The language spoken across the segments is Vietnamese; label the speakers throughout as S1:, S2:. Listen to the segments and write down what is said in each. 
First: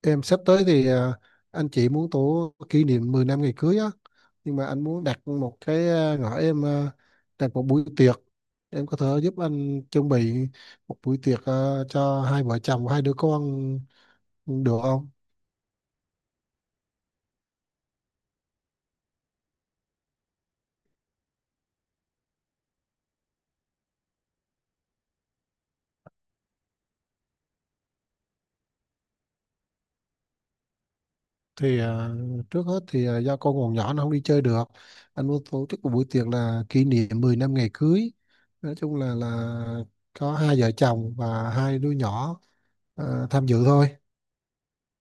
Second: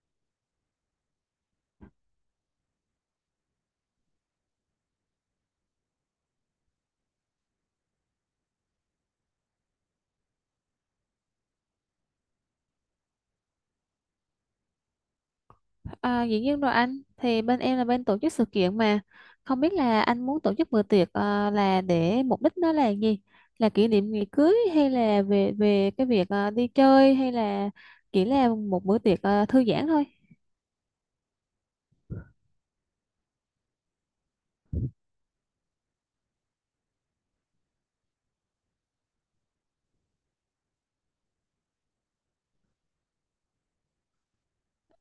S1: Em sắp tới thì anh chị muốn tổ kỷ niệm 10 năm ngày cưới á, nhưng mà anh muốn đặt một cái ngõ em đặt một buổi tiệc. Em có thể giúp anh chuẩn bị một buổi tiệc cho hai vợ chồng và hai đứa con được không?
S2: À, dĩ nhiên rồi anh. Thì bên em là bên tổ chức sự kiện mà không biết là anh muốn tổ chức bữa tiệc là để mục đích nó là gì, là kỷ niệm ngày cưới hay là về về cái việc đi chơi hay là chỉ là một bữa tiệc thư giãn thôi.
S1: Thì à, trước hết thì do con còn nhỏ nó không đi chơi được, anh muốn tổ chức một buổi tiệc là kỷ niệm 10 năm ngày cưới. Nói chung là có hai vợ chồng và hai đứa nhỏ tham dự thôi.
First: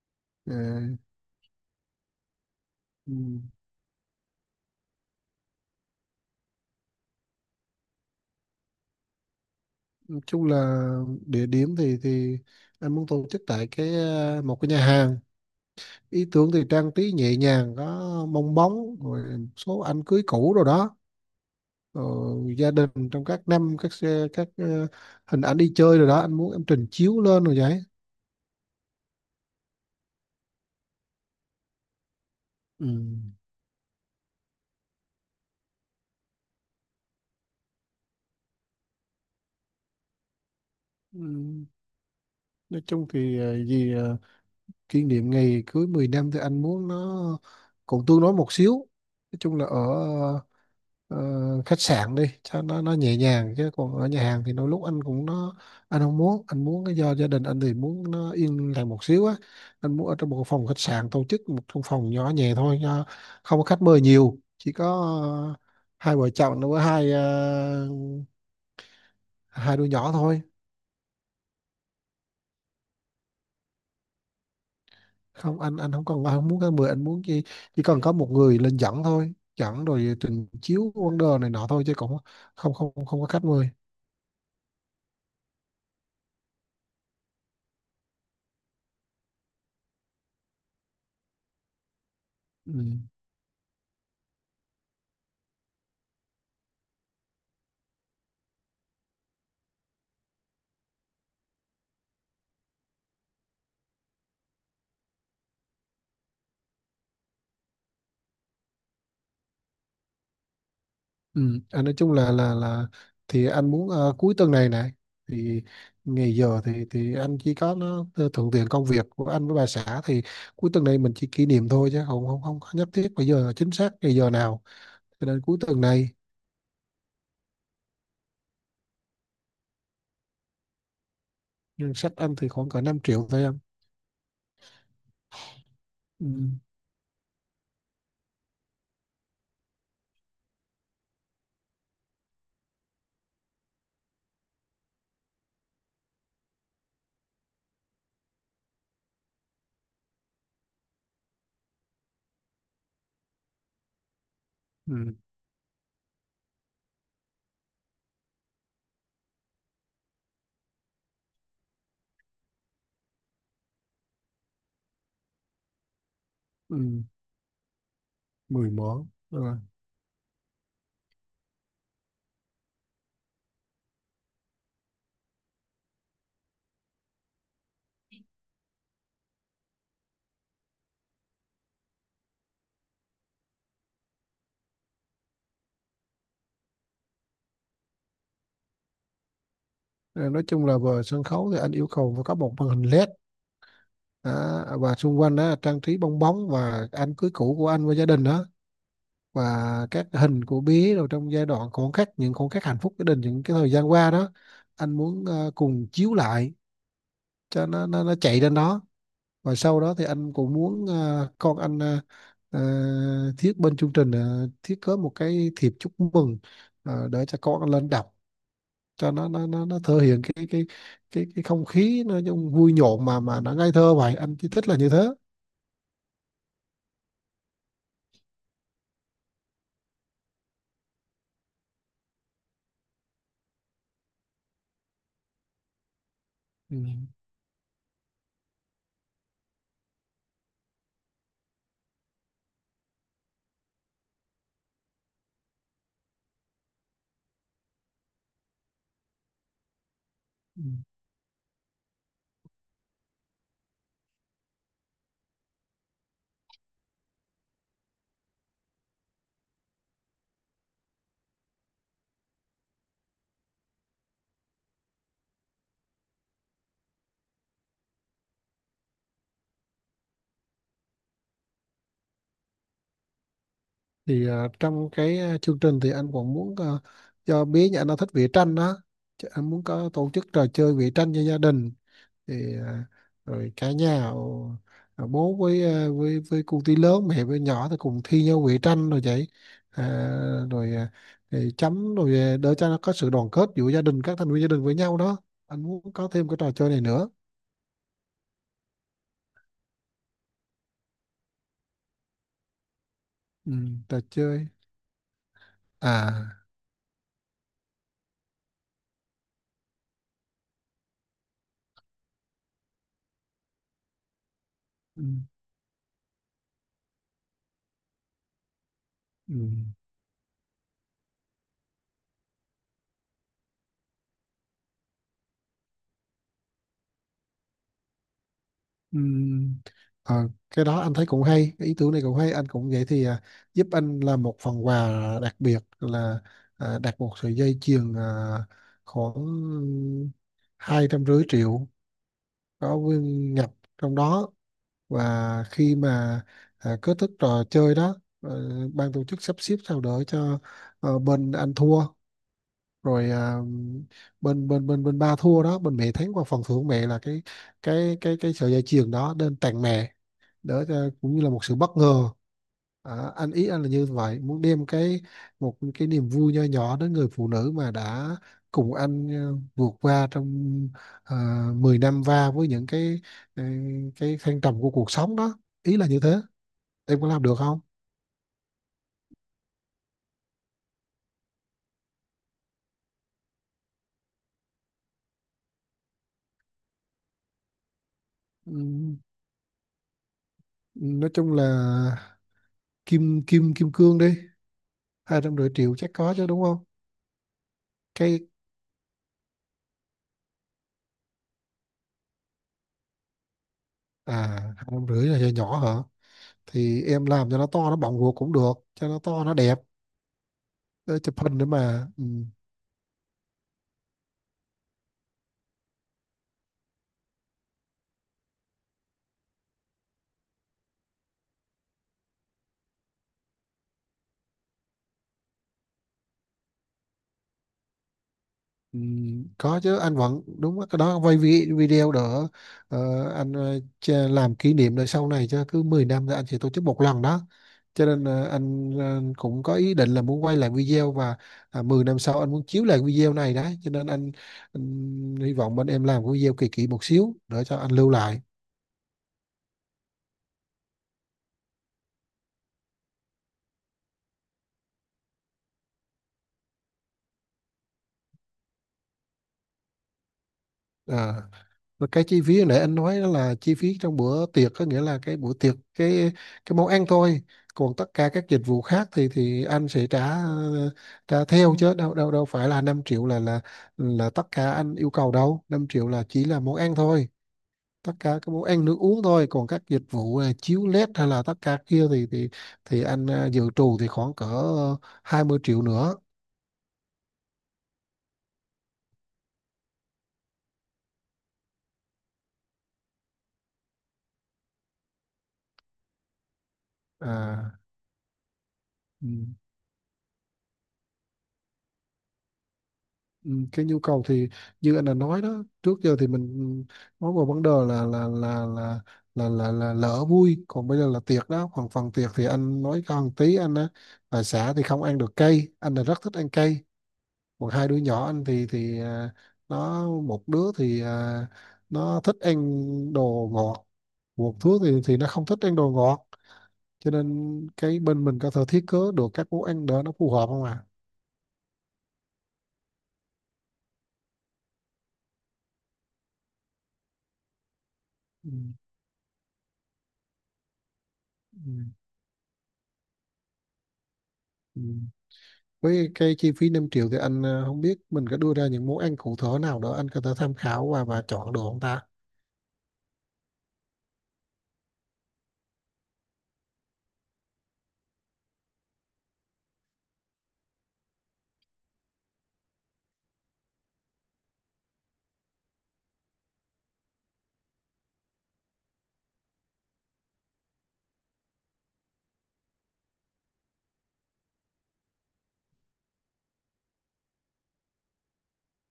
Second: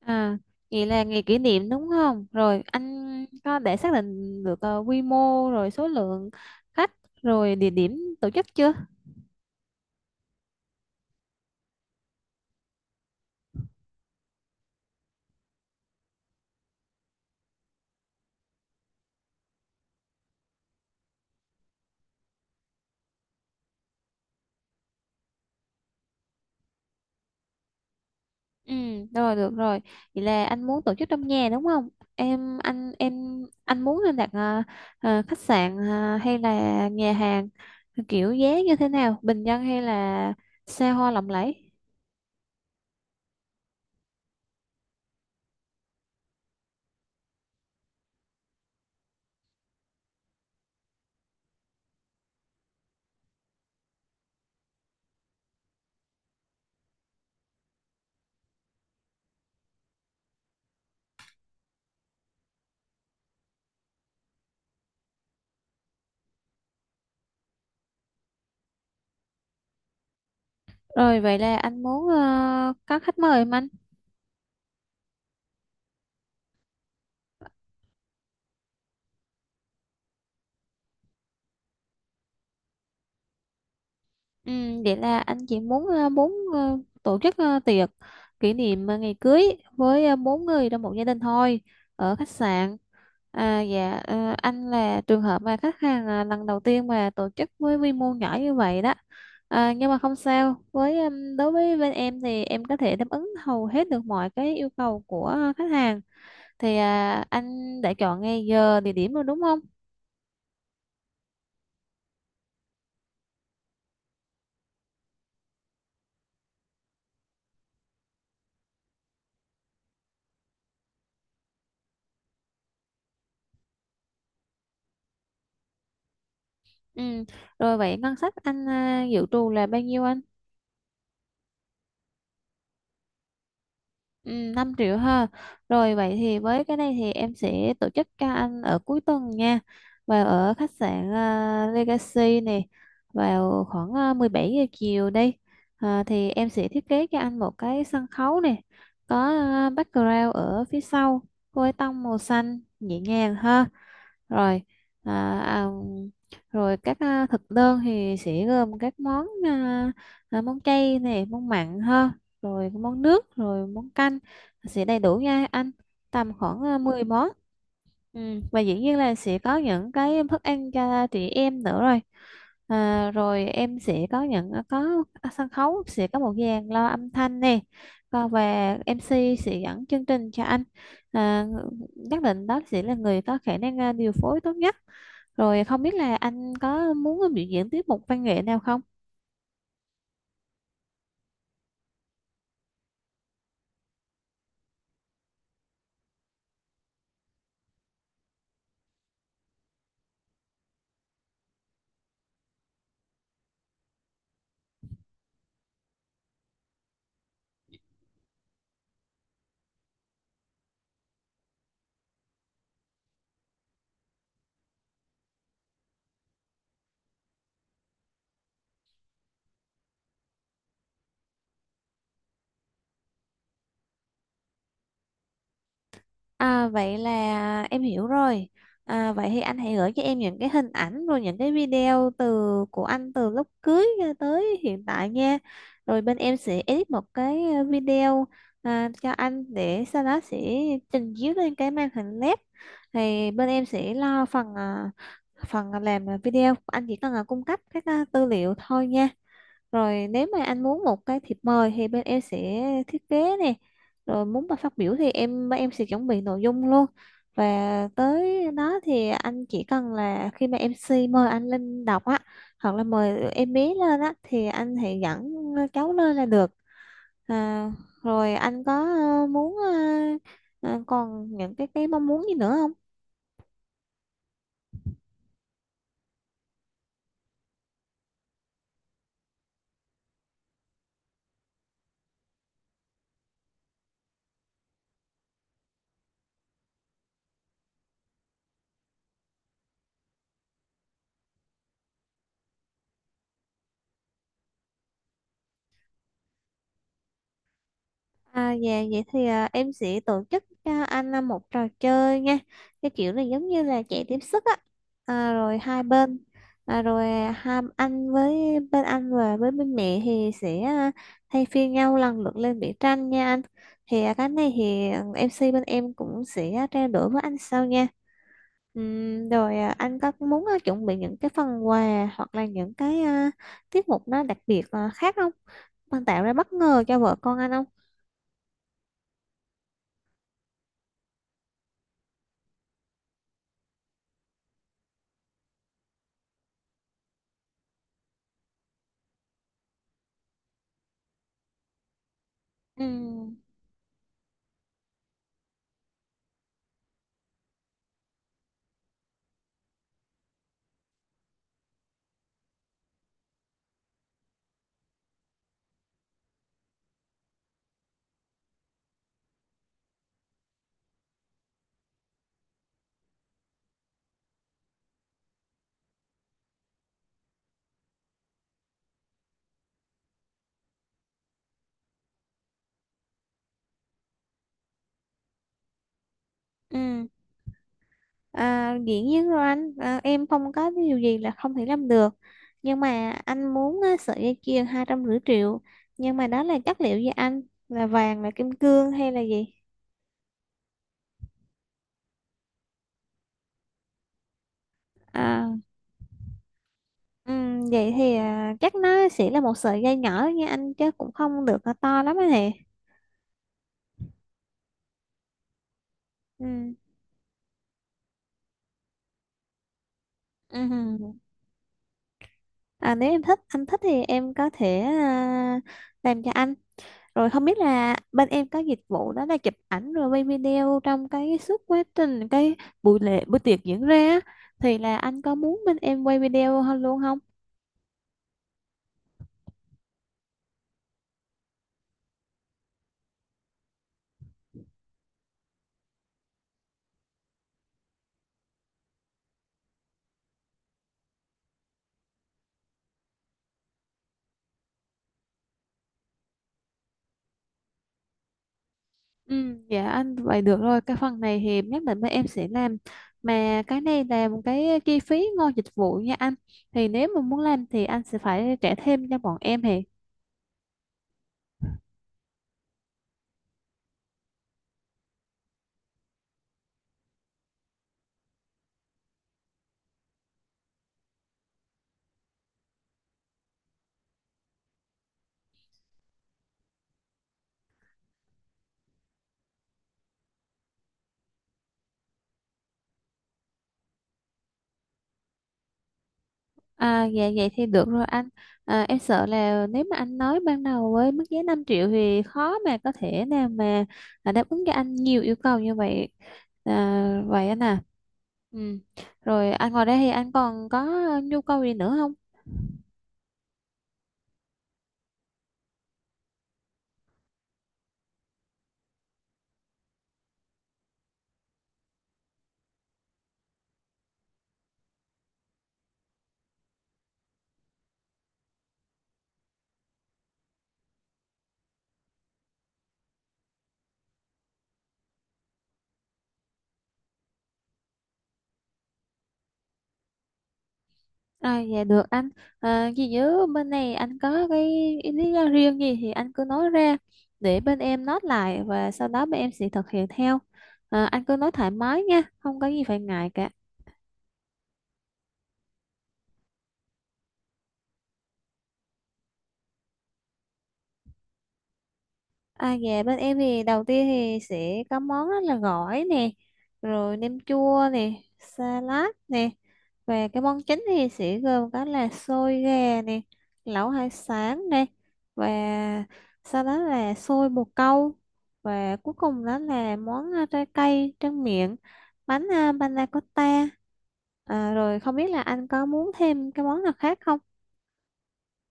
S2: à
S1: Ờ,
S2: Vậy là ngày kỷ niệm đúng không rồi anh?
S1: Ừ.
S2: Có để xác định được quy mô rồi số lượng khách rồi địa điểm tổ chức chưa?
S1: Chung là địa điểm thì anh muốn tổ chức tại cái một cái nhà hàng. Ý tưởng thì trang trí nhẹ nhàng, có bong bóng rồi một số ảnh cưới cũ rồi đó, rồi gia đình trong các năm, các xe, các hình ảnh đi chơi rồi đó anh muốn em trình chiếu lên rồi vậy.
S2: Ừ, rồi được rồi. Vậy là anh muốn tổ chức trong nhà đúng không? Em
S1: Ừ.
S2: anh em anh muốn nên đặt khách sạn hay là nhà hàng kiểu giá như thế nào? Bình dân hay là xa hoa
S1: Ừ.
S2: lộng lẫy?
S1: Nói chung thì kỷ niệm ngày cưới 10 năm thì anh muốn nó cũng tương đối một xíu. Nói chung là ở ờ, ờ, khách sạn đi cho nó nhẹ nhàng, chứ còn ở nhà hàng thì đôi lúc anh cũng nó, anh không muốn, anh muốn cái do gia đình anh thì muốn nó yên lặng một xíu á. Anh muốn ở trong một phòng khách sạn, tổ chức một trong phòng nhỏ nhẹ thôi, cho không có khách mời nhiều, chỉ có ờ, hai vợ chồng nó với hai hai đứa nhỏ thôi.
S2: Rồi vậy là anh muốn có khách mời không anh?
S1: Không, anh không còn, anh không muốn cái mười, anh muốn chỉ cần có một người lên dẫn thôi, dẫn rồi trình chiếu vấn đề này nọ thôi, chứ cũng không không không có khách mời.
S2: Ừ, vậy là anh chị muốn tổ chức tiệc kỷ niệm ngày cưới với bốn người trong một gia đình thôi, ở khách
S1: Ừ.
S2: sạn. À, dạ, anh là trường hợp mà khách hàng lần đầu tiên mà tổ chức với quy mô nhỏ như vậy đó. À, nhưng mà không sao. Với đối với bên em thì em có thể đáp ứng hầu hết được mọi cái yêu cầu của khách hàng. Thì, anh đã chọn ngày giờ địa điểm rồi đúng không?
S1: Ừ, anh nói chung là thì anh muốn cuối tuần này này thì ngày giờ thì anh chỉ có nó thuận tiện công việc của anh với bà xã, thì cuối tuần này mình chỉ kỷ niệm thôi, chứ không không không có nhất thiết bây giờ chính xác ngày giờ nào, cho nên cuối tuần này.
S2: Ừ. Rồi vậy ngân sách anh dự trù là bao nhiêu anh?
S1: Ngân sách anh thì khoảng cỡ 5 triệu thôi em.
S2: Ừ, 5 triệu ha. Rồi vậy
S1: Ừ,
S2: thì với cái này thì em sẽ tổ chức cho anh ở cuối tuần nha. Vào ở khách sạn Legacy này, vào khoảng 17 giờ chiều đi. À, thì em sẽ thiết kế cho anh một cái sân khấu này, có background ở phía sau với tông màu xanh nhẹ nhàng ha. Rồi.
S1: ừ,
S2: À, à, rồi các thực đơn thì sẽ gồm các món, món chay này, món mặn ha, rồi món nước rồi món canh sẽ đầy đủ nha anh, tầm khoảng
S1: ừ,
S2: 10 món. Ừ. Và
S1: 10
S2: dĩ nhiên
S1: món
S2: là sẽ có
S1: rồi.
S2: những cái thức ăn cho chị em nữa rồi. Rồi em sẽ có những có sân khấu, sẽ có một dàn loa âm thanh nè. Còn và MC sẽ dẫn chương trình cho anh, à, nhất định đó sẽ là người có khả năng điều phối tốt nhất. Rồi không biết là anh có muốn biểu diễn tiết mục văn nghệ nào không?
S1: Ờ, nói chung là về sân khấu thì anh yêu cầu phải có một màn hình LED. Đó, và xung quanh đó trang trí bong bóng và anh cưới cũ của anh với gia đình đó, và các hình của bé rồi trong giai đoạn khoảnh khắc, những khoảnh khắc hạnh phúc gia đình, những cái thời gian qua đó anh muốn cùng chiếu lại, cho nó chạy lên đó. Và sau đó thì anh cũng muốn con anh thiết bên chương trình thiết kế một cái thiệp chúc mừng để cho con anh lên đọc, cho nó thể hiện cái không khí nó trong vui nhộn mà nó ngây thơ, vậy anh chỉ thích là như thế.
S2: À, vậy là em hiểu rồi. À, vậy thì anh hãy gửi cho em những cái hình ảnh rồi những cái video từ của anh, từ lúc cưới cho tới hiện tại nha. Rồi bên em sẽ
S1: Ừ.
S2: edit một cái video, cho anh để sau đó sẽ trình chiếu lên cái màn hình LED. Thì bên em sẽ lo phần làm video. Anh chỉ cần cung cấp các tư liệu thôi nha. Rồi nếu mà anh
S1: Ừ.
S2: muốn một cái thiệp mời thì bên em sẽ thiết kế nè. Rồi muốn mà phát biểu thì bên em sẽ chuẩn bị nội dung luôn. Và tới đó thì anh chỉ cần là khi mà em MC mời anh lên đọc á, hoặc là mời em bé lên á thì anh hãy dẫn cháu lên là được. À, rồi anh có ờ, muốn ờ, còn những cái mong muốn gì nữa?
S1: Trong cái chương trình thì anh còn muốn cho bé nhà anh, nó thích vẽ tranh đó. Chứ anh muốn có tổ chức trò chơi vẽ tranh cho gia đình, thì à, rồi cả nhà bố với với cô tí lớn, mẹ với nhỏ, thì cùng thi nhau vẽ tranh rồi vậy. à, rồi à, thì chấm rồi để cho nó có sự đoàn kết giữa gia đình, các thành viên gia đình với nhau đó, anh muốn có thêm cái trò chơi này nữa.
S2: À, dạ vậy thì em sẽ tổ chức cho anh một trò chơi nha, cái kiểu này giống
S1: Ừ,
S2: như là
S1: trò
S2: chạy tiếp sức
S1: chơi.
S2: á. Rồi hai bên,
S1: À.
S2: à, rồi à, hai anh với bên anh và với bên mẹ thì sẽ thay phiên nhau lần lượt lên vẽ tranh nha anh. Thì cái này thì
S1: Ừ,
S2: MC bên em cũng sẽ trao đổi với anh sau nha. Ừm,
S1: ừ.
S2: rồi à, anh có muốn chuẩn bị những cái phần quà hoặc là những cái tiết mục nó đặc biệt khác không? Bạn tạo ra bất ngờ cho vợ con anh không?
S1: Ừm, ờ, cái đó anh thấy cũng hay, cái ý tưởng này cũng hay, anh cũng vậy thì giúp anh làm một phần quà đặc biệt là đặt một sợi dây chuyền khoảng 250 triệu, có
S2: Ừ.
S1: nguyên nhập trong đó. Và khi mà kết thúc trò chơi đó ban tổ chức sắp xếp sao đỡ cho bên anh thua, rồi bên bên bên bên ba thua đó, bên mẹ thắng, qua phần thưởng mẹ là cái sợi dây chuyền đó nên tặng mẹ đỡ cho, cũng như là một sự bất ngờ. Anh ý anh là như vậy, muốn đem cái một cái niềm vui nho nhỏ đến người phụ nữ mà đã cùng anh vượt qua trong 10 năm va với những cái ờ, cái thăng trầm của cuộc sống đó, ý là như thế. Em
S2: Ừ,
S1: có làm được không?
S2: à, dĩ nhiên rồi anh, em không có cái điều gì là không thể làm được. Nhưng mà anh muốn á, sợi dây chuyền 250 triệu, nhưng mà đó là chất liệu gì anh, là vàng, là kim cương
S1: Ừm,
S2: hay là gì?
S1: nói chung là kim kim kim cương đi, hai trăm
S2: à,
S1: rưỡi triệu chắc có chứ đúng không?
S2: ừ, Vậy thì
S1: Cái
S2: chắc nó sẽ là một sợi dây nhỏ nha anh, chứ cũng không được to lắm anh nè.
S1: à, 250 triệu là nhỏ nhỏ hả?
S2: Ừ.
S1: Thì em làm cho nó to, nó bọng ruột cũng được, cho nó to nó đẹp. Ờ,
S2: Ừ.
S1: chụp hình nữa mà ừ.
S2: À, nếu em thích anh thích thì em có thể làm cho anh. Rồi không biết là bên em có dịch vụ đó là chụp ảnh rồi quay video trong cái suốt quá trình cái buổi lễ buổi tiệc diễn ra á, thì là anh có muốn bên em quay video hơn luôn không?
S1: Ừ, có chứ anh vẫn đúng á, cái đó quay video đỡ. Anh làm kỷ niệm đời sau này, cho cứ 10 năm thì anh sẽ tổ chức một lần đó, cho nên anh cũng có ý định là muốn quay lại video. Và 10 năm sau anh muốn chiếu lại video này đấy, cho nên anh hy vọng bên em làm cái video kỳ kỳ một xíu để cho anh lưu lại.
S2: Ừ, dạ anh, vậy được rồi, cái phần này thì nhất định bên em sẽ làm. Mà cái này là một cái chi phí ngoài dịch vụ nha anh, thì nếu mà muốn làm thì anh sẽ phải trả thêm cho bọn em thì.
S1: Ờ. Và cái chi phí hồi nãy anh nói đó là chi phí trong bữa tiệc, có nghĩa là cái bữa tiệc cái món ăn thôi, còn tất cả các dịch vụ khác thì anh sẽ trả trả theo, chứ đâu đâu đâu phải là 5 triệu là tất cả anh yêu cầu đâu. 5 triệu là chỉ là món ăn thôi, tất cả các món ăn nước uống thôi. Còn các dịch vụ chiếu led hay là tất cả kia thì anh dự trù thì khoảng cỡ 20 triệu nữa.
S2: À, dạ vậy thì được rồi anh. Em sợ là nếu mà anh nói ban đầu với mức giá 5 triệu thì khó mà có thể nào mà đáp ứng cho anh nhiều yêu cầu như vậy. Vậy
S1: À,
S2: anh. Ừ.
S1: ừ.
S2: Rồi anh ngồi đây thì anh còn có nhu cầu gì nữa không?
S1: Ừ, cái nhu cầu thì như anh đã nói đó, trước giờ thì mình nói vào vấn đề là lỡ vui, còn bây giờ là tiệc đó. Còn phần tiệc thì anh nói cho một tí, anh á, bà xã thì không ăn được cay, anh là rất thích ăn cay. Còn hai đứa nhỏ anh thì nó một đứa thì nó thích ăn đồ ngọt, một đứa thì nó không thích ăn đồ ngọt, cho nên cái bên mình có thể thiết kế được các món ăn để nó phù hợp không ạ à?
S2: Dạ được anh. Ghi nhớ bên này anh có cái lý do riêng gì thì anh cứ nói ra để bên em note
S1: Ừ.
S2: lại, và sau đó bên em sẽ thực hiện theo. Anh cứ nói
S1: Ừ,
S2: thoải mái nha, không có gì phải ngại cả.
S1: ừ. Với cái chi phí 5 triệu thì anh không biết mình có đưa ra những món ăn cụ thể nào đó anh có thể tham khảo và chọn được không ta?
S2: À, dạ bên em thì đầu tiên thì sẽ có món đó là gỏi nè, rồi nem chua nè, salad nè. Và cái món chính thì sẽ gồm có là xôi gà nè, lẩu hải sản nè, và sau đó là xôi bồ câu, và cuối cùng đó là món trái cây tráng miệng, bánh panna cotta. À, rồi không biết là anh có muốn thêm cái món nào khác không?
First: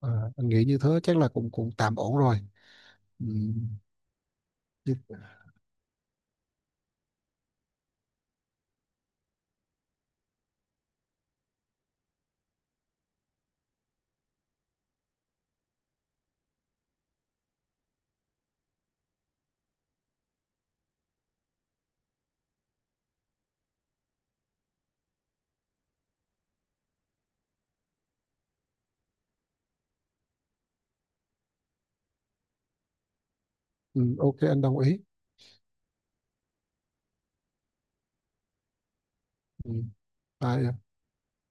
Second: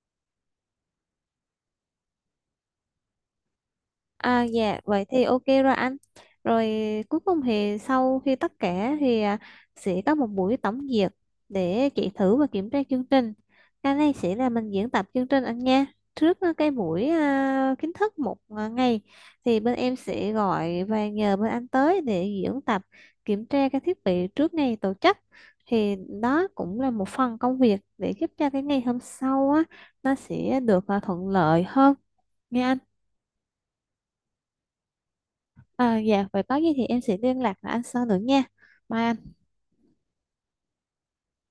S1: à, anh nghĩ như thế chắc là cũng cũng tạm ổn rồi. Ừ.
S2: À, dạ vậy thì ok rồi anh. Rồi cuối cùng thì sau khi tất cả thì sẽ có một buổi tổng duyệt, để chị thử và kiểm tra chương trình. Cái này sẽ là mình diễn tập chương trình anh nha. Trước cái buổi kiến thức một ngày thì bên em sẽ gọi và nhờ bên anh tới để diễn tập, kiểm tra cái thiết bị trước ngày tổ chức. Thì đó cũng là một phần công việc để giúp cho cái ngày hôm sau á, nó sẽ được thuận lợi hơn. Nha anh.
S1: Ừ, ok anh đồng ý.
S2: À, dạ, vậy có gì thì em sẽ liên lạc với anh sau nữa nha. Mai
S1: Ừ. Tại,